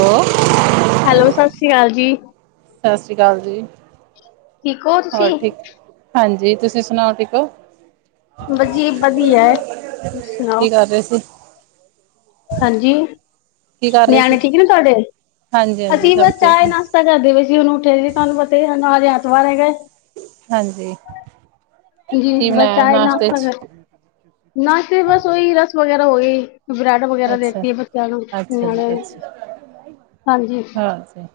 ਉਹ ਹੈਲੋ, ਸਤਿ ਸ੍ਰੀ ਅਕਾਲ ਜੀ। ਸਤਿ ਸ੍ਰੀ ਅਕਾਲ ਜੀ। ਠੀਕ ਹੋ ਹੋਰ ਤੁਸੀਂ? ਠੀਕ? ਹਾਂਜੀ। ਤੁਸੀਂ, ਸੁਣਾਓ ਠੀਕ ਹੋ? ਵਧੀਆ ਹੀ ਵਧੀਆ ਹੈ, ਸੁਣਾਓ? ਕੀ ਕਰ ਰਹੇ ਸੀ ਹਾਂਜੀ, ਕੀ ਕਰ ਰਹੇ ਸੀ ਨਿਆਣੇ, ਠੀਕ ਨੇ ਤੁਹਾਡੇ? ਹਾਂਜੀ ਹਾਂਜੀ ਅਸੀਂ ਸਭ ਬਸ ਠੀਕ ਚਾਹਏ- ਹੈ ਨਾਸ਼ਤਾ, ਕਰਦੇ ਪਏ ਸੀ। ਹੁਣ ਉੱਠੇ ਸੀ। ਤੁਹਾਨੂੰ ਪਤਾ, ਨੂੰ ਆਜ ਐਤਵਾਰ ਹੈਗਾ। ਹਾਂਜੀ। ਜੀ, ਕੀ ਬਸ ਬਣਾਇਆ ਚਾਹ, ਨਾਸ਼ਤੇ ਨਾਸ਼ਤਾ, ਚ ਨਾਸ਼ਤੇ ਬਸ ਉਹੀ ਰਸ ਵਗੈਰਾ ਹੋ ਗ ਉਭਰਾਟ ਵਗੈਰਾ ਅੱਛਾ ਦੇਤੀ [unintelligible] ਅੱਛਾ ਜੀ ਪਣਾਨ ਅੱਛਾ ਹਾਂਜੀ। ਹਾਂਜੀ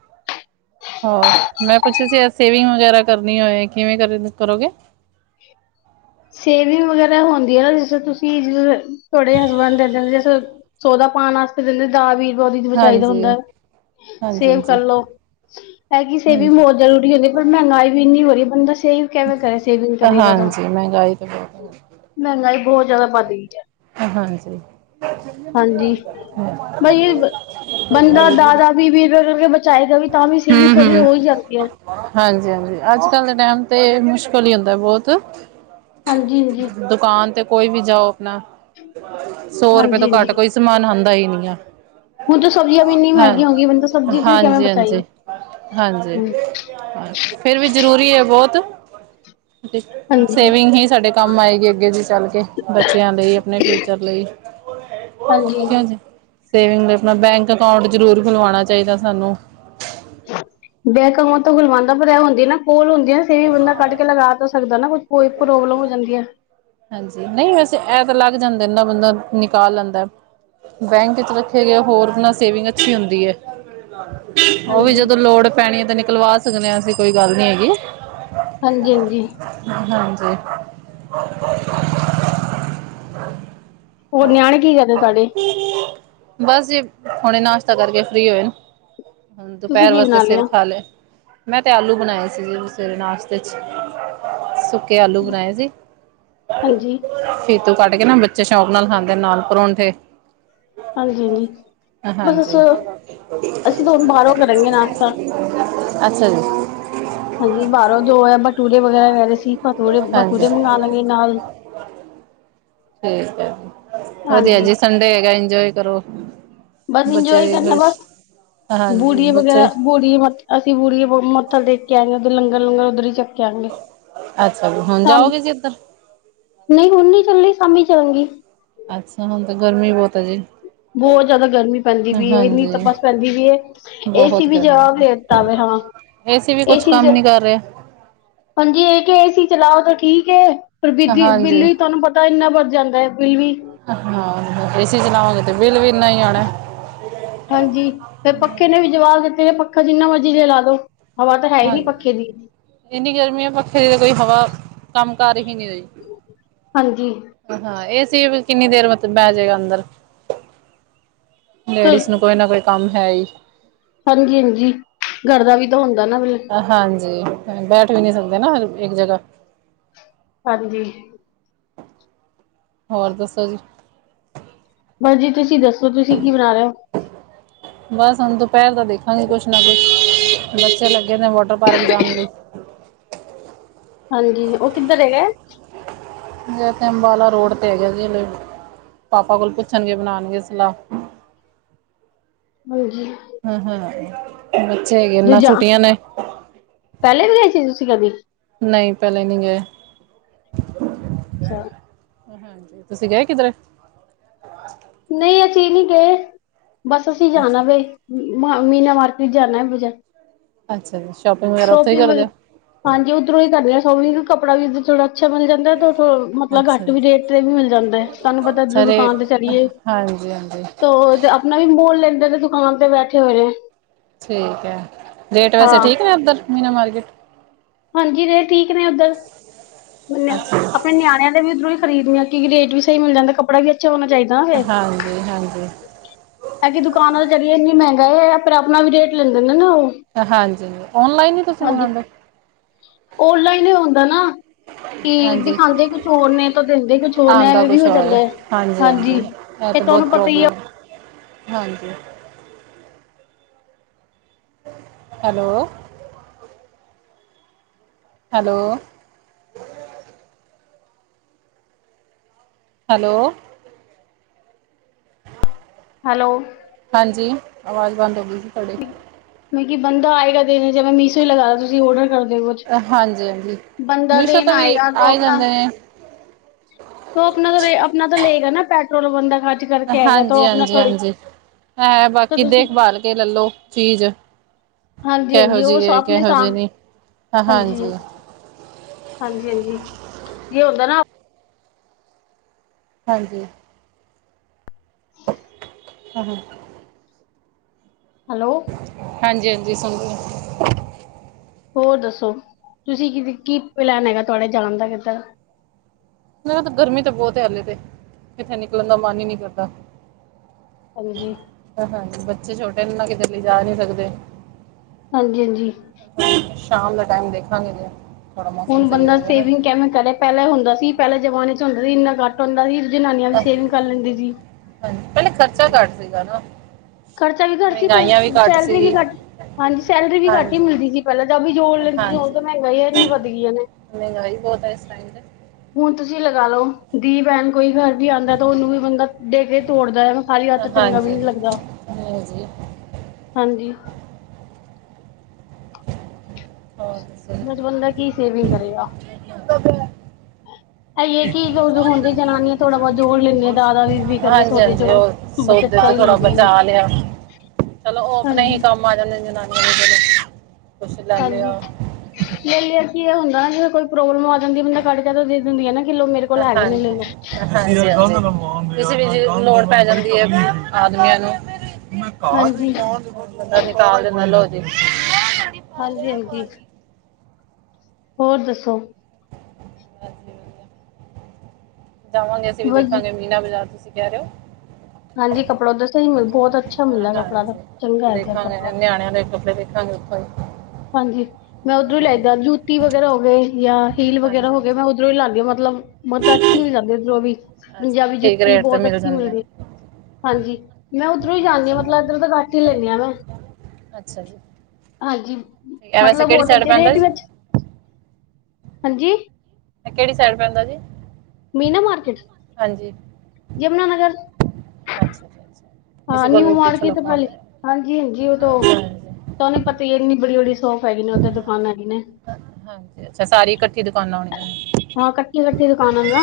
ਹੋਰ? ਮੈਂ, ਪੁੱਛਿ ਰੀ ਸੀ ਅਜ ਸੇਵਿੰਗ ਵਗੈਰਾ, ਕਰਨੀ ਹੋਏ। ਕਿਵੇਂ ਕਰੇ, ਕਰੋਗੇ? ਸੇਵਿੰਗ ਵਗੈਰਾ, ਹੁੰਦੀ ਆ ਨਾ। ਜ ਤੁਸੀਂ, ਤੁਹਾਡੇ ਹਸਬੈਂਡ ਦੇ ਦਿੰਦੇ ਜ ਸੌਦਾ, ਪਾਣ ਵਾਤੇ, ਦਿੰਦੇ ਤਾਂ, ਵੀਹ ਰੁਪਏ, ਉਹਦੀ ਬਚਾਈਦਾ ਹਾਂਜੀ ਹੁੰਦਾ। ਹਾਂਜੀ ਸੇਵ ਹਾਂਜੀ ਕਰਲੋ, ਹੈ, ਕਿ, ਹਾਂਜੀ ਸੇਵਿੰਗ ਬਹੁਤ ਜ਼ਰੂਰੀ ਹੁੰਦੀ। ਪਰ ਮਹਿੰਗਾਈ ਵੀ, ਇੰਨੀ ਹੋ ਰਹੀ। ਹਾਂਜੀ। ਮਹਿੰਗਾਈ ਤੇ ਬਹੁਤ ਬਹੁਤ, ਜ਼ਿਆਦਾ ਵਧਈ ਜਾ ਹਾਂਜੀ ਹਾਂਜੀ। ਹਮ ਬਾਈ ਬੰਦਾ, ਦਾ-ਦਾ, ਵੀ- ਵੀ ਰੁਪਆ ਕਰਕੇ ਬਚਾਏਗਾ। ਵੀ, ਤਾਂ, ਵੀ, ਸੇਵਿੰਗ ਥੋੜੀ ਹਮ ਹੋ, ਹੀ ਜਾਂਦੀ ਹੈ। ਹਾਂਜੀ- ਹਾਂਜੀ, ਅੱਜ ਕੱਲ ਦੇ ਟਾਈਮ ਤੇ, ਮੁਸ਼ਕਿਲ ਹੀ ਹੁੰਦਾ, ਬਹੁਤ। ਦੁਕਾਨ ਤੇ, ਕੋਈ ਵੀ ਜਾਓ ਆਪਣਾ। ਸੌ, ਰੁਪਏ ਤੋਂ, ਘੱਟ ਕੋਈ ਸਮਾਨ ਹੁੰ ਆਊਂਦਾ ਹੀ ਨਹੀਂ ਏ। ਹੁਣ ਤਾਂ, ਸਬਜ਼ੀਆਂ ਵੀ, ਇੰਨੀ ਮਹਿੰਗੀਆਂ ਹੋਗੀਆਂ, ਬੰਦਾ ਸਬਜ਼ੀ ਚ ਕਿਵੇਂ ਹਾਂਜੀ ਬਚਾਈਏ ਹਾਂਜੀ ਹਾਂਜੀ। ਹਮ, ਫੇਰ ਵੀ ਜਰੂਰੀ ਹੈ, ਬਹੁਤ। ਹਾਂਜੀ ਸੇਵਿੰਗ ਹੀ, ਸਾਡੇ ਕੰਮ ਆਏਗੀ। ਅੱਗੇ ਜੀ ਚੱਲ ਕੇ ਬੱਚਿਆਂ ਲਈ, ਆਪਣੇ ਫਿਊਚਰ ਲਈ, ਹਾਂਜੀ ਕਿਉ ਜ ਸੇਵਿੰਗ ਲਈ, ਆਪਣਾ ਬੈਂਕ ਅਕਾਊਂਟ, ਜ਼ਰੂਰ ਖੁਲਵਾਉਣਾ ਚਾਹੀਦਾ ਸਾਨੂੰ। ਬਹਿਕਵਾਂ ਤੋਂ ਗੁਲਵਾਉਂਦਾ ਪਰ ਏ, ਹੁੰਦੀ ਨਾ ਕੋਲ ਹੁੰਦੀ। ਸੇਵਿੰਗ, ਬੰਦਾ ਕੱਢ ਕੇ ਲਗਾ ਤਾਂ ਸਕਦਾ ਨਾ। ਕੁਛ, ਕੋਈ ਪ੍ਰੋਬਲਮ ਹੋ, ਜਾਂਦੀ ਹੈ। ਹਾਂਜੀ। ਨਹੀਂ, ਵੈਸੇ ਇਹ ਤਾਂ ਲੱਗ ਜਾਂਦਾ। ਇਨਾ ਬੰਦਾ ਨਿਕਾਲ ਲੈਂਦਾ। ਬੈਂਕ, ਵਿੱਚ ਰੱਖੇ ਗਏ ਹੋਰ, ਬੰਦਾ ਸੇਵਿੰਗ ਆ, ਅੱਛੀ ਹੁੰਦੀ ਹੈ। ਉਹ, ਵੀ, ਹਾਂਜੀ ਜਦੋਂ ਲੋੜ ਪੈਣੀ ਹੈ। ਤੇ, ਨਿਕਲਵਾ ਸਕਦੇ ਹਾਂ। ਅਸੀਂ ਕੋਈ ਗੱਲ ਨੀ ਹੈਗੀ। ਹਾਂਜੀ- ਹਾਂਜੀ। [unintelligible] ਹੋਰ ਨਿਆਣੇ ਕੀ [inaudible] ਕਰਦੇ ਤੁਹਾਡੇ ਬਸ ਜ ਹੁਣੇ ਨਾਸ਼ਤਾ ਕਰਕੇ ਫ੍ਰਰੀ ਹੋਏ ਤੁਸੀਂ ਦੁਪਹਿਰ ਕੀ ਵਾਸਤੇ ਬਣਾ ਸਿਰ ਲਿਆ? ਖਾ ਲਏ ਮੈਂ ਤੇ ਆਲੂ ਬਣਾਏ ਸੀ ਜਿ ਸਵੇਰੇ ਨਾਸ਼ਤੇ ਚ ਸੁੱਕੇ ਆਲੂ ਬਣਾਏ ਸੀ। ਹਾਂਜੀ ਫੀਤੂ ਕੱਟ ਕੇ ਨਾ ਬੱਚੇ ਸ਼ੌਕ ਨਾਲ ਖਾਂਦੇ ਨਾਲ ਪਰੌਂਠੇ ਹਾਂਜੀ- ਹਾਂਜੀ ਬਸ ਹਾਂਜੀ [inaudible] ਅਸੀਂ ਤਾਂ ਹੁਣ ਬਾਹਰੋਂ ਕਰਾਂਗੇ ਨਾਸ਼ਤਾ। ਅੱਛਾ ਜੀ। ਹਾਂਜੀ ਬਾਹਰੋਂ ਜੋ ਹੈ ਬਟੂਰੇ ਵਗੈਰਾ ਕਹਿ ਰਹੇ ਸੀ ਪਟੂੜ ਹਾਂਜੀ ਬਟੂਰੇ ਮੰਗਉਣ ਲਗੇ ਨਾਲ ਠੀਕ ਹੈ ਵਧੀਆ ਹਾਂਜੀ ਜੀ ਸੰਡੇ ਹੈਗਾ ਇੰਜੋਏ ਕਰੋ। ਬਸ ਬੱਚੇ ਇੰਜੋਏ ਵੀ ਕਰਨਾ ਖੁਸ਼ ਬਸ ਹਾਂਜੀ ਬੂੜੀਆਂ ਬੱਚੇ ਵਗੈਰਾ ਬੂੜੀ ਅਸੀਂ ਬੂੜੀਆਂ ਮੱਥਾ ਟੇਕੇ ਆਏ ਹਾਂ ਉਧਰ ਲੰਗਰ -ਲੰਗਰ ਉੱਧਰ ਹੀ [inaudible] ਅੱਛਾ ਜੀ ਹੁਣ ਜਾਓਗੇ ਜੀ ਇੱਧਰ ਨਹੀਂ ਹੁਣ ਨੀ ਚੱਲੀ ਸ਼ਾਮੀ ਚੰਗੀ ਅੱਛਾ ਹੁਣ ਤੇ ਗਰਮੀ ਬਹੁਤ ਆ ਜੀ। ਬਹੁਤ ਜਿਆਦਾ ਗਰਮੀ ਪੈਂਦੀ ਪਈ ਇੰਨੀ ਹਾਂਜੀ ਤਪੱਸ ਪੈਂਦੀ ਈ ਏਸੀ ਬਹੁਤ ਵੀ ਜਵਾਬ ਦੇ ਦਿੱਤਾ। ਹਾਂ। ਏਸੀੇ ਵੀ ਕੁਛ ਏਸੀ ਕੰਮ ਚ ਨੀ ਕਰ ਰਹਾ। ਹਾਂਜੀ ਇਹ ਕਿ ਏਸੀ ਚਲਾਓ ਤਾਂ ਠੀਕ ਏ। ਪਰ ਬੀਜੀ ਹਾਂਜੀ ਬਿੱਲ ਵੀ ਤੁਹਾਨੂੰ ਪਤਾ ਇੰਨਾ ਵਧ ਜਾਂਦਾ ਹੈ ਬਿੱਲ ਵੀ ਹਾਂ ਏਸੀ ਚਲਾਵਾਂਗੇ ਤੇ ਬਿੱਲ ਵੀ ਇੰਨਾ ਹੀ ਆਣਾ। ਹਾਂਜੀ ਫਿਰ ਪੱਖੇ ਨੇ ਵੀ ਜਵਾਬ ਦਿੱਤਾ। ਫੇਰ ਪੱਖਾ ਜਿੰਨਾ ਮਰਜ਼ੀ ਦੇ ਜਲਾ ਦੋ ਹਵਾ ਤਾਂ ਹੈ ਹੀ ਨਹੀਂ ਹਾਂਜੀ ਪੱਖੇ ਦੀ ਇੰਨੀ ਗਰਮੀ ਹੈ ਪੱਖੇ ਦੀ ਤਾਂ ਕੋਈ ਹਵਾ ਕੰਮ ਕਰ [unintelligible] ਤੇ ਹਾਂਜੀ ਫੇਰ, ਕਿੰਨੀ ਦੇਰ ਮਤਲਬ ਬਹਿ ਜਾਏਗਾ ਅੰਦਰ। ਤੇ ਲੇਡੀਜ਼ ਨੂੰ ਕੋਈ ਨਾ ਕੋਈ। ਕੰਮ, ਹੈ। ਹਾਂਜੀ -ਹਾਂਜੀ ਗਰ ਦਾ ਵੀ ਤਾਂ ਹੁੰਦ ਹਾਂਜੀ ਬੈਠ ਵੀ ਨਹੀਂ ਸਕਦੇ ਨਾ ਇੱਕ ਜਗ੍ਹਾ ਹਾਂਜੀ ਹੋਰ ਦੱਸੋ ਜੀ। ਬਜੀ ਤੁਸੀਂ ਦੱਸੋ ਤੁਸੀਂ ਕੀ ਬਣਾ ਰਹੇ ਹੋ। ਹਾਂਜੀ ਕੁਛ ਨਾ ਕੁਛ ਬੱਚੇ ਲੱਗੇ ਨੇ ਵਾਟਰ ਪਾਰਕ ਜਾਣ ਲਈ ਹਾਂਜੀ ਉਹ ਕਿੱਧਰ ਹੈਗਾ। ਤੇ ਅੰਬਾਲਾ ਰੋਡ ਤੇ ਹੈਗਾ ਜ ਪਾਪਾ ਕੋਲ ਪੁੱਛਣਗੇ ਬਣਾਉਣਗੇ ਸਲਾਹ ਹਾਂਜੀ [unintelligible] ਬੱਚੇ ਹੈਗੇ ਨਾ ਦੂਜਾ ਛੁੱਟੀਆਂ ਨੇ ਪਹਿਲੇ ਵੀ ਗਏ ਸੀ ਤੁਸੀਂ ਕਦੀ ਨਹੀਂ ਪਹਿਲਾਂ ਨਹੀਂ ਗਏ। ਅੱਛਾ ਹਾਂਜੀ ਤੁਸੀਂ ਗਏ ਕਿਧਰੇ ਨਹੀਂ ਅਸੀਂ ਨਹੀਂ ਗਏ ਬਸ ਅਸੀਂ ਅੱਛਾ ਜਾਣਾ ਵੇ। ਮ ਮੀਨਾ ਮਾਰਕੀਟ ਜਾਣਾ ਹੈ ਬਜਾ ਅੱਛਾ ਅੱਛ ਸੋਫੀ ਹਾਂਜੀ ਉੱਧਰੋਂ ਹੀ ਕਰਦੇ ਸੋਫੀ ਕੱਪੜਾ ਵੀ ਥੋੜਾ ਅੱਛਾ ਮਿਲ ਜਾਂਦਾ ਤੇ ਹੋ ਮਤਲਬ ਅੱਛਾ ਘੱਟ ਵੀ ਜੀ ਰੇਟ ਤੇ ਵੀ ਮਿਲ ਜਾਂਦਾ ਤੁਹਾਨੂੰ ਪਤਾ ਧੋਂ ਸਾਰੇ ਦੁਕਾਨ ਤੇ ਚਲੀਏ। ਹਾਂਜੀ-ਹਾਂਜੀ ਤ ਆਪਣਾ ਵੀ ਮੋਲ ਲੈਂਦੇ ਨੇ ਦੁਕਾਨ ਤੇ ਬੈਠੇ ਹੋਏ ਨੇ। ਠੀਕ ਹੈ ਰੇਟ ਵੈਸੇ ਹਾਂ ਠੀਕ ਨੇ ਉੱਧਰ ਮੀਨਾ ਮਾਰਕੀਟ ਹਾਂਜੀ ਰੇਟ ਠੀਕ ਨੇ ਉੱਧਰ ਅੱਛਾ ਜੀ ਆਪਣੇ ਨਿਆਣਿਆਂ ਦੇ ਵੀ ਉੱਧਰੋਂ ਹੀ ਖਰੀਦੀ ਆ ਕਿ ਰੇਟ ਵੀ ਸਹੀ ਮਿਲ ਜਾਂਦਾ ਕੱਪੜਾ ਵੀ ਛ ਹੋਣਾ ਚਾਹੀਦਾ ਨਾ ਫੇਰ ਹਾਂਜੀ-ਹਾਂਜੀ ਐ ਕਿ ਦੁਕਾਨਾਂ ਦੇ ਜ਼ੜਏ ਇੰਨੀ ਮਹਿੰਗੀ ਗਏ ਪਰ ਆਪਣਾ ਵੀ ਰੇਟ ਲੈਂਦੇ ਨੇ ਨਾ ਉਹ ਹਾਂਜੀ ਓਨਲਾਈਨ ਹੀ ਤੁਸੀਂ ਮੰਗਵਾਉਂਦੇ। ਓਨਲਾਈਨ ਹੁੰਦਾ ਨਾ। ਕੀ ਹਾਂਜੀ ਦਿਖਾਉਦੇ ਕੁਛ ਹੋਰ ਨੇ ਤਾਂ ਦਿੰਦੇ ਕੁਛ ਹੋਰ ਨੇ ਆਉਂਦਾ ਐਵੇਂ ਵੀ ਕੁਛ ਹੋ ਹੋਰ ਜਾਂਦਾ ਹੈ ਹਾਂਜੀ-ਹਾਂਜੀ ਹਾਂਜੀ। ਇਹ ਇਹ ਬਹੁਤ ਤੁਹਾਨੂੰ ਪਤਾ ਈ ਆ ਪ੍ਰੋਬਲਮ ਹਾਂਜੀ ਹੈਲੋ ਹੈਲੋ ਹੈਲੋ ਹੈਲੋ ਹਾਂਜੀ ਆਵਾਜ਼ ਬੰਦ ਹੋ ਗਈ ਸੀ ਤੁਹਾਡੀ ਮ ਬੰਦਾ ਆਏਗਾ ਦੇਨ 'ਚ ਮੈਂ ਮੀਸੋ ਹੀ ਲਗਾਦਾ ਤੁਸੀਂ ਔਡਰ ਕਰਦੇ ਕੁਛ ਹਾਂਜੀ ਹਾਂਜੀ ਬੰਦਾ ਮੀਸ਼ੋ ਦਿਨ ਤੋਂ ਵੀ ਆਏਗਾ ਤ ਆ ਹੀ ਆਪਣਾ ਜਾਂਦੇ ਨੇ ਉਹ ਆਪਣਾ ਤਾਂ ਆਪਣਾ ਤਾਂ ਲਏਗਾ ਨਾ ਪੈਟਰੋਲ ਬੰਦਾ ਖਰਜ ਕਰਕੇ ਆਏਗਾ ਤਾਂ ਉਹ ਹਾਂਜੀ ਆਪਣਾ ਹਾਂਜੀ ਥੋੜੀ ਹਾਂਜੀ ਹੈ ਤਾਂ ਬਾਕੀ ਤੁਸੀਂ ਦੇਖਭਾਲ ਕੇ ਲੱਲ ਲੋ ਚੀਜ਼ ਹਾਂਜੀ ਕਿਹੋ ਹਾਂਜੀ ਜਿਹੀ ਉਹ ਏ ਆਪਣੇ ਕਿਹੋ ਜਿਹੀ ਸਾਮ ਨੀ ਹਾਂਜੀ। ਹਾਂਜੀ -ਹਾਂਜੀ ਜ ਹੁੰਦਾ ਨਾ। ਹਾਂਜੀ [inaudible] ਹੈਲੋ [unintelligible] ਹੋਰ ਦੱਸੋ ਤੁਸੀਂ ਕਿ ਕੀ ਪਲੈਨ ਹੈਗਾ ਤੁਹਾਡੇ ਜਾਣ ਦਾ ਕਿੱਧਰ ਮ ਕਿਹਾ ਤਾਂ ਗਰਮੀ ਤਾਂ ਬਹੁਤ ਹਾਲੇ ਤੇ ਇੱਥੇ ਨਿਕਲਣ ਦਾ ਮਨ ਹੀ ਨਹੀਂ ਕਰਦਾ। ਹਾਂਜੀ ਹਾਂਜੀ ਬੱਚੇ ਛੋਟੇ ਨੇ ਨਾ ਕਿਤੇ ਵੀ ਲਜਾ ਨਹੀਂ ਸਕਦੇ। ਹਾਂਜੀ -ਹਾਂਜੀ ਸ਼ਾਮ ਦਾ ਟਾਈਮ ਦੇਖਾਂਗੇ ਜ ਹੁਣ ਬੰਦਾ ਸੇਵਿੰਗ ਕਿਵੇਂ ਕਰੇ ਪਹਿਲ ਹੁੰਦਾ ਸੀ ਪਹਿਲੇ ਜਮਾਨੇ 'ਚ ਹੁੰਦਾ ਸੀ ਇੰਨਾ ਘੱਟ ਹੁੰਦਾ ਸੀ। ਜਨਾਨੀਆਂ ਵੀ ਸੇਵਿੰਗ ਕਰ ਲੈਂਦੇ ਸੀ। ਹਾਂਜੀ ਪਹਿਲੇ ਖਰਚਾ ਘੱਟ ਸੀਗਾ ਨਾ। ਖਰਚਾ ਵੀ ਘੱਟ ਸੀ ਪਰ ਮਹਿੰਗਾਈਆਂ ਵੀ ਘੱਟ ਸੈਲਰੀ ਵੀ ਸੀਗੀ ਘੱਟ ਹਾਂਜੀ ਸੈਲਰੀ ਵੀ ਘੱਟ ਹੀ ਹਾਂਜੀ ਮਿਲਦੀ ਸੀ ਪਹਿਲਾਂ ਤਾਂ ਜੋੜ ਲੈਂਦੀ ਸੀ ਜੋਣ ਹਾਂਜੀ ਤਾਂ ਮਹਿੰਗਾ ਹੀਨੀ ਵੱਧ ਗਈਆਂ ਨੇ। ਮਹਿੰਗਾਈ ਬਹੁਤ ਹੈ ਇਸ ਟਾਈਮ ਤੇ ਹੁਣ ਤੁਸੀਂ ਲਗਾ ਲਓ ਦੀ ਬੈਣ ਕੋਈ ਘਰ ਵੀ ਆਉਂਦਾ ਤਾਂ ਉਹਨੂੰ ਵੀ ਬੰਦਾ ਦੇ ਕੇ ਤੋੜਦਾ ਹੈ। ਖਾਲੀ ਹੱਥ ਚੰਗਾ ਹਾਂਜੀ ਵੀ ਨੀ ਲੱਗਦਾ ਹਾਂਜੀ ਹਾਂਜੀ। ਹੋਰ ਦੱਸੋ ਜੀ? ਬਸ ਬੰਦਾ ਕੀ ਸੇਵਿੰਗਾ [unintelligible] [unintelligible] ਕਰੇ। ਇਹ ਹੈ ਕਿ ਜੋ ਹੁੰਦੀ ਜਨਾਨੀਆਂ ਥੋੜਾ ਬਹੁਤ ਜੋੜ ਲੈਂਦੀਆਂ ਦਾਦਾ ਵੀਹ ਵੀਹ ਕਰਕੇ ਹਾਂਜੀ ਸੌਦੇ -ਹਾਂਜੀ ਉਹ ਚੋਂ ਬੱਚਤ ਸੋਦੇ ਕਰ ਹੀ ਥੋੜਾ ਲੈਂਦੀਆਂ ਨੇ ਬਚਾ ਲਿਆ ਚਲੋ ਉਹ ਆਪਣੇ ਹੀ ਹਾਂਜੀ ਕੰਮ ਆ ਜਾਂਦੇ ਜਨਾਨੀਆਂ ਦੇ ਚਲੋ ਕੁਛ ਲੈ ਹਾਂਜੀ ਲਿਆ ਲੈ ਲਿਆ ਕੀ ਇਹ ਹੁੰਦਾ ਜ ਕੋਈ ਪ੍ਰੋਬਲਮ ਆ ਜ ਬੰਦਾ ਕੱਟ ਕੇ ਦੇ ਦਿੰਦੀ ਆ ਨਾ ਕਿੱਲੋ ਮੇਰੇ ਕੋਲ ਹੈਗੇ ਨੇ ਲੈ ਹਾਂਜੀ ਲੋ ਹਾਂਜੀ ਹਾਂਜੀ ਕਿਸੇ ਵੀ ਲੋੜ ਪੈ ਜਾਂਦੀ ਹੈ ਆਦਮੀਆਂ ਨੂੰ ਹਾਂਜੀ [unintelligible] ਹਾਂਜੀ -ਹਾਂਜੀ ਹੋਰ ਦੱਸੋ? ਬਸ ਵਧੀਆ ਜਾਵਾਂਗੇ ਅਸੀਂ ਵੀ ਬਸ ਜੀ ਦੇਖਾਂਗੇ ਮੀਨਾ ਬਾਜ਼ਾਰ ਤੁਸੀਂ ਕਹਿ ਰਹੇ ਹੋ। ਹਾਂਜੀ ਕੱਪੜਾ ਉਧਰ ਸਹੀ ਮਿਲ ਬਹੁਤ ਅੱਛਾ ਹਾਂ ਮਿਲਦਾ ਹਾਂ ਕੱਪੜਾ ਤਾਂ ਜ ਚੰਗਾ ਹੈ ਇੱਧਰ ਕੱਪੜਾ ਦੇਖਾਂਗੇ ਨਿਆਣਿਆਂ ਦੇ ਕੱਪੜੇ ਦੇਖਾਂਗੇ ਉਥੋਂ ਹਾਂਜੀ ਮੈਂ ਉੱਧਰੋਂ ਹੀ ਲੈਦਾ ਜੁੱਤੀ ਵਗੈਰਾ ਹੋਵੇ ਜਾਂ ਹੀਲ ਵਗੈਰਾ ਹਾਂਜੀ ਹੋ ਗ ਹਾਂਜੀ ਮੈਂ ਉਧਰੋ ਹੀ ਲਾਉਦੀ ਮਤਲਬ- ਮਤਲਬ ਅੱਛੀ ਮਿਲ ਜਾਂਦੀ ਉੱਧਰੋ ਵੀ ਅੱਛਾ ਜੀ ਪੰਜਾਬੀ ਠੀਕ ਜੁੱਤੀ ਰੇਟ ਤੇ ਬਹੁਤ ਮਿਲ ਅੱਛੀ ਜਾਂਦੀਆਂ ਨੇ। ਮਿਲਦੀ ਹਾਂਜੀ ਮੈਂ ਉੱਧਰੋਂ ਹੀ ਜਾਂਦੀ ਹਾਂਜੀ, ਆ ਮਤਲਬ ਇਧਰੋਂ ਤੋਂ ਘੱਟ ਹੀ ਲੈਂਨੀ ਆ ਮੈਂ ਅੱਛਾ ਜੀ ਹਾਂਜੀ। ਠੀਕ ਹੈ ਵੈਸੇ ਮਤਲਬ ਹੋ ਕਿਹੜੀ ਸਾਈਡ [unintelligible] ਪੈਂਦਾ ਰੇਟ ਜੀ ਵਿੱਚ ਹਾਂਜੀ। ਕਿਹੜੀ ਸਾਈਡ ਪੈਂਦਾ ਜੀ। ਮੀਨਾ ਮਾਰਕੇਟ, ਹਾਂਜੀ ਯਮੁਨਾਨਗਰ। ਅੱਛਾ ਜੀ ਅੱਛਾ ਹਾਂ ਕਿਸੇ ਕੋਲ ਨਿਊ ਵੀ ਪੁੱਛ ਲਓ ਮਾਰਕੀਟ ਕੌਣ ਪਹਿਲੀ ਹੈ ਹਾਂਜੀ ਹਾਂਜੀ ਉਹ ਤੋਂ ਤਾਂ ਉਹਨੂੰ ਪਤਾ ਹੀ ਇੰਨੀ ਬੜੀ-ਬੜੀ ਸ਼ੋਪ ਹੈਗੀ ਨੇ ਉਦਰ ਦੁਕਾਨਾਂ ਹੈਗੀ ਨੇ। ਅ- ਹਾਂਜੀ ਅੱਛਾ ਸਾਰੀ ਇਕੱਠੀ ਦੁਕਾਨਾਂ ਹੋਣੀਆਂ। ਨੇ। ਹਾਂ ਕੱਠੀ-ਕੱਠੀ ਦੁਕਾਨਾਂ ਨਾ।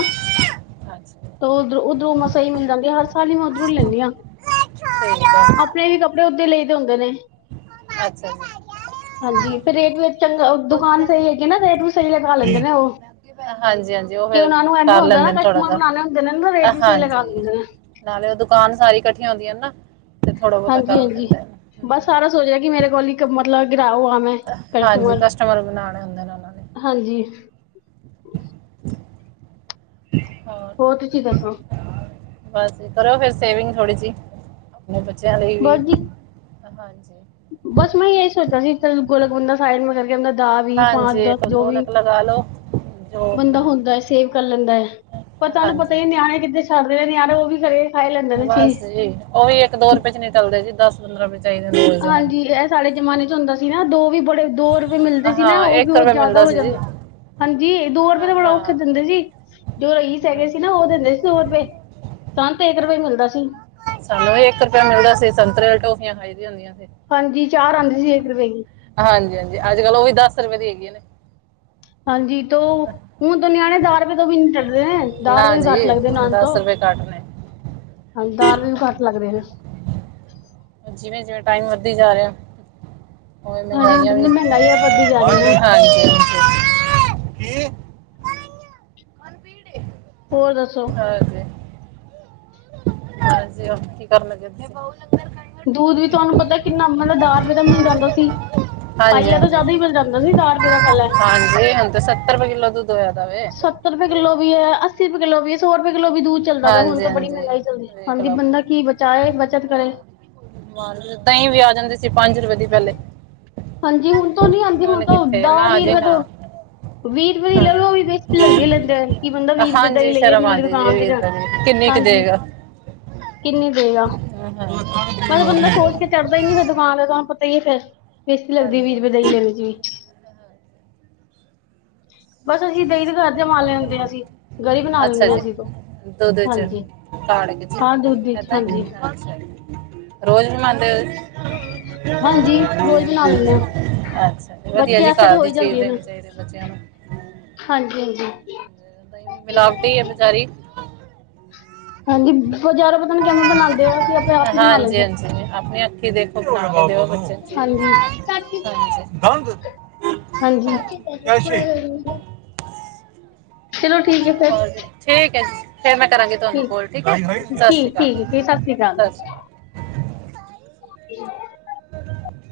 ਅੱਛਾ ਉਧਰੋਂ-ਉੱਧਰੋਂ ਮੈਂ ਸਹੀ ਮਿਲ ਜਾਂ ਗ ਹਰ ਸਾਲ ਹੀ ਮੈਂ ਉੱਧਰੋਂ ਲੈਨੀ ਹਾਂ। [unintelligible] ਓਦੇ ਲਈ ਤੇ ਹੁੰਦੇ ਨੇ। ਅੱਛਾ ਜੀ। ਹਾਂਜੀ ਫੇਰ ਰੇਟ ਵੀ ਚੰਗਾ ਦੁਕਾਨ ਸਹੀ ਹੈਗੀ ਨਾ ਰੇਟ ਵੀ ਸਹੀ ਲਗਾ ਜੀ ਲੈਂਦੇ ਕੀ ਨੇ ਉਹ। ਹਾਂਜੀ ਹਾਂਜੀ ਉਹ ਕਿ ਫਿਰ ਉਹਨਾਂ ਨੂੰ ਇਹਨਾ ਕਰ ਹੁੰਦਾ ਨਾ ਲੈਂਦੇ ਨੇ ਥੋੜਾ ਕਸ਼ਟਮਾਂ ਜਿਹਾ ਬਣਾਣੇ ਹੁੰਦੇ ਨੇ ਅ, ਰੇਟ ਵੀ ਸਹੀ ਲਗਾ ਹਾਂਜੀ ਦਿੰਦੇ ਨੇ। ਨਾਲੇ ਉਹ ਦੁਕਾਨ ਸਾਰੀ ਇਕੱਠੀਆਂ ਹੁੰਦੀਆਂ ਨਾ। ਤੇ ਥੋੜਾ ਬਹੁਤਾ ਕਰ ਹਾਂਜੀ-ਹਾਂਜੀ ਦਿੰਦੇ ਨੇ ਬਸ ਸਾਰਾ ਹਾਂਜੀ ਸੋਚ ਰਿਹਾ ਕਿ ਮੇਰੇ ਕੋਲ ਹੀ ਮਤਲਬ ਹਾਂਜੀ ਕਸਟਮਰ ਬਣਾਉਣੇ ਹੁੰਦੇ ਨੇ ਉਹਨਾਂ ਨੇ [unintelligible] ਹਾਂਜੀ। ਹੋਰ ਤੁਸੀ ਦੱਸੋ? ਬਸ ਕਰੋ ਫੇਰ ਸੇਵਿੰਗ ਥੋੜੀ ਜਿਹੀ ਆਪਣੇ ਬੱਚਿਆਂ ਲਈ ਵੀ। ਹਾਂਜੀ। ਬਸ ਮੈਂ ਇਹੀ ਸੋਚਿਆ ਸੀ ਗੋਲ [unintelligible] ਦਾ ਵੀ ਹਾਂਜੀ ਪੰਜ ਦਸ ਇੱਕ ਜੋ ਵੀ ਗੋਲਕ ਲਗਾ ਲਓ ਜੋ ਬੰਦਾ ਆਪਣਾ ਹੁੰਦਾ ਹੈ ਸੇਵ ਕਰ ਲੈਂਦਾ ਹੈ। ਹਾਂਜੀ ਪਰ ਤੁਹਾਨੂੰ ਪਤਾ ਹਾਂਜੀ ਹੀ ਨਿਆਣੇ ਕਿੱਥੇ ਛੱਡਦੇ ਨੇ ਨਿਆਣੇ ਉਹ ਵੀ ਖਰੇ ਖਾ ਲੈਂਦੇ ਨੇ ਚੀਜ਼ ਬਸ ਜੀ ਉਹ ਵੀ ਰੁਪਏ ਚ ਨਹੀਂ ਟਲਦੇ ਜੀ ਦਸ ਪੰਦਰਾਂ ਵਿਚ ਹਾਂਜੀ ਇਹ ਸਾਡੇ ਜਮਾਨੇ ਚ ਹੁੰਦਾ ਸੀ ਨਾ ਦੋ ਵੀ ਬੜੇ ਦੋ ਰੁਪਏ ਮਿਲਦੇ ਸੀ ਹਾਂ ਨਾ ਉਹ ਵੀ ਬਹੁਤ ਰੁਪਏ ਜਿਆਦਾ ਮਿਲਦਾ ਹੋ ਸੀ ਜੀ ਜਾਂਦੇ। ਹਾਂਜੀ ਦੋ ਰੁਪਏ ਹਾਂ ਤਾਂ ਬੜਾ ਹਾਂ ਔਖਾ ਦਿੰਦੇ ਸੀ ਜੋ ਰਈਸ ਹੈਗੇ ਸੀ ਹਾਂਜੀ ਨਾ ਉਹ ਦਿੰਦੇ ਸੀ ਦੋ ਰੁਪਏ। ਸਾਨ ਤੇ ਇੱਕ ਰੁਪਏ ਮਿਲ ਸਾਨੂੰ ਰੁਪਿਆ ਮਿਲਦਾ ਸੀ ਸੰਤਰੇ ਵਾਲੀ ਟੋਫੀਆਂ ਖਾਈ ਦੀਆਂ ਹੁੰਦੀਆਂ ਸੀ ਹਾਂਜੀ ਚਾਰ ਆਉਂਦੀ ਸੀ ਇੱਕ ਰੁਪਏ ਦੀ ਹਾਂਜੀ-ਹਾਂਜੀ ਅੱਜ ਕੱਲ ਉਹ ਵੀ ਦਸ ਰੁਪਏ ਦੀ ਹੈਗੀ ਨੇ। ਹਾਂਜੀ ਤ ਹੁਣ ਤ ਨਿਆਣੇ ਦਾਅ ਰੁਪਏ ਤੋਂ ਵੀ ਨੀ ਚ ਦਾਹ ਨਾ ਰੁਪਏ ਵੀ ਜੀ ਘੱਟ ਲੱਗਦੇ ਨਾਨ ਤੋਂ। ਰੁਪਏ ਘੱਟ ਨੇ ਹਾਂਜੀ ਦਾਅ ਰੁਪਏ ਵੀ ਘੱਟ ਲੱਗਦੇ ਨੇ। ਜਿਵੇਂ-ਜਿਵੇਂ ਟਾਈਮ ਵੱਧਦੀ ਜਾ ਰਿਹਾ। ਉਹੀ ਮੈ ਹਾਂਜੀ ਹੁਣ ਕਿਹਾ ਰਹੀ ਆ ਜਿੰਨੀ ਮਹਿੰਗਾਈ ਵੱਧਦੀ ਜਾ ਰਹੀ ਹੈ ਨਾ ਹਾਂਜੀ-ਹਾਂਜੀ। ਹੋਰ ਦੱਸੋ? ਹਾਂਜੀ ਹਾਂਜੀ ਕੀ ਕਰਨਾ [unintelligible] ਦੂਧ ਵੀ ਤੁਹਾਨੂੰ ਪਤਾ ਕਿੰਨਾ ਮਤਲਬ ਦ ਰੁਪਏ ਦਾ ਮਿਲ ਜਾਂਦਾ ਸੀ। ਹਾਂਜੀ ਹਾਂਜੀ ਪਾਈਆ ਤੋਂ ਜਾਦਾ ਹੀ ਮਿਲ ਜਾਂਦਾ ਸੀ ਦਾਅ ਰੁਪਏ ਦਾ ਪੇਲੇ। ਹਾਂਜੀ ਹੁਣ ਤੇ ਰੁਪਏ ਕਿਲੋ ਦੁੱਧ ਹੋਇਆ ਦਾ ਵੇ ਸੱਤਰ ਰੁਪਏ ਕਿੱਲੋ ਵੀ ਹੈ, ਅੱਸੀ ਰੁਪਏ ਕਿੱਲੋ ਵੀ ਹੈ, ਸੌ ਰੁਪਏ ਕਿਲੋ ਵੀ ਦੂਰ ਚੱਲਦਾ ਪਿਆ ਹੁਣ ਹਾਂਜੀ ਤਾਂ ਬੜੀ ਹਾਂਜੀ ਮਹਿੰਗਾਈ ਚੱਲਦੀ ਵੇਖ ਹਾਂਜੀ ਬੰਦਾ ਕੀ ਬਚਾਏ ਬੱਚਤ ਕਰੇ। ਦਹੀ ਵੀ ਆ ਜਾਂਦੇ ਸੀ ਪੰਜ ਰੁਪਏ ਦੀ ਪਹਲੇ। ਹਾਂਜੀ ਹੁਣ ਤੋਂ ਨੀ ਆਉਂਦੀ ਹੁਣ ਤੋ ਨਾ ਦਾਅ ਵੀਹ ਜੀ ਰੁਪਏ ਨਾ ਤੋਂ ਵੀਹ ਰੁਪਏ ਦੀ ਹਾਂ ਲੈ ਲਓ ਉਹ ਵੀੇ ਬੇਸਤੀ ਲਗਦੀ ਲੈਂਦੇ ਹੋਏ ਕਿ ਬੰਦਾ ਵੀਹ ਰੁਪਏ ਦੀ ਦਹੀ ਹਾਂਜੀ ਲਈਏ ਸ਼ਰਮ ਇੰਨੀ ਵੱਡੀ ਆਉਂਦੀ ਜੀ ਦੁਕਾਨ ਤੇ ਜਾ ਰੁਪਏ ਦੀ ਕਿੰਨੀ ਕੁ ਹਾਂਜੀ ਦੇਗਾ ਕਿੰਨੀ ਦੇ ਆ। ਹਾਂ, ਹਾਂ। ਭੀੜ ਬਸ ਹੋ ਬੰਦਾ ਰਹੀ ਹੈ ਸੋਚ ਕੇ ਚੜ੍ਹਦਾ ਹੀ ਨ ਫਿਰ ਦੁਕਾਨ ਤੁਹਾਨੂੰ ਪਤਾ ਹੀ ਫੇਰ। ਬੇਸਤੀ ਲੱਗਦੀ ਹਾਂਜੀ ਵੀਂ ਰੁਪਏ ਦਈ ਹਾਂਜੀ ਲੈਣ ਚ ਵੀ। ਬਸ ਅਸੀਂ ਦਹੀਂ ਦੇ ਘਰ ਜਮਾ ਲੈਂਦੇ ਹਾਂ ਅਸੀਂ ਗਰੀ ਬਣਾ ਅੱਛਾ ਲੈਂਦੇ ਜੀ ਹਸੀਂ ਤੋਂ ਦੁੱਧ ਚ ਹਾਂਜੀ। ਹਾਂ ਦੁੱਧ ਦੀ ਹਾਂਜੀ [unintelligible] ਹਾਂਜੀ ਰੋਜ਼ ਬਣਾ ਲੈਂਦੇ ਆ। ਅੱਛਾ ਵਧੀਆ ਜੀ ਘਰ ਦੀ ਚੀਜ਼ ਦੇਣੀ ਚਾਹੀਦੀ ਬੱਚਿਆਂ ਨੂੰ ਹਾਂਜੀ- ਹਾਂਜੀ [inaudible] ਮਿਲਾਵਟੀ ਹੀ ਹੈ ਬੇਚਾਰੀ [inaudible] ਹਾਂਜੀ ਬਜ਼ਾਰੋਂ ਪਤਾ ਨੀ [inaudible] ਕਿਵੇਂ ਬਣਾਉਂਦੇ ਆ ਅਸੀਂ ਆਪੇ ਆਪ ਹੀ ਬਣਾ ਹਾਂਜੀ- ਲੈਂਦੇ ਹਾਂ। ਹਾਂਜੀ ਆਪਣੀ ਅੱਖੀ ਦੇਖੋ। ਹਾਂਜੀ [unintelligible] ਹਾਂਜੀ ਕੈਸ਼ੀ [unintelligible] ਚਲੋ। ਠੀਕ ਹੈ ਫਿਰ ਹੋ ਠੀਕ ਹੈ ਜੀ ਫੇਰ ਮੈਂ ਕਰਾਂਗੀ ਤੁਹਾਨੂੰ ਕੋਲ ਠੀਕ ਹੈ ਸਤਿ ਸ੍ਰੀ ਠੀਕ ਠੀਕ ਠੀਕ ਸਤਿ ਸ਼੍ਰੀ ਜੀ ਅਕਾਲ। [inaudible] [inaudible]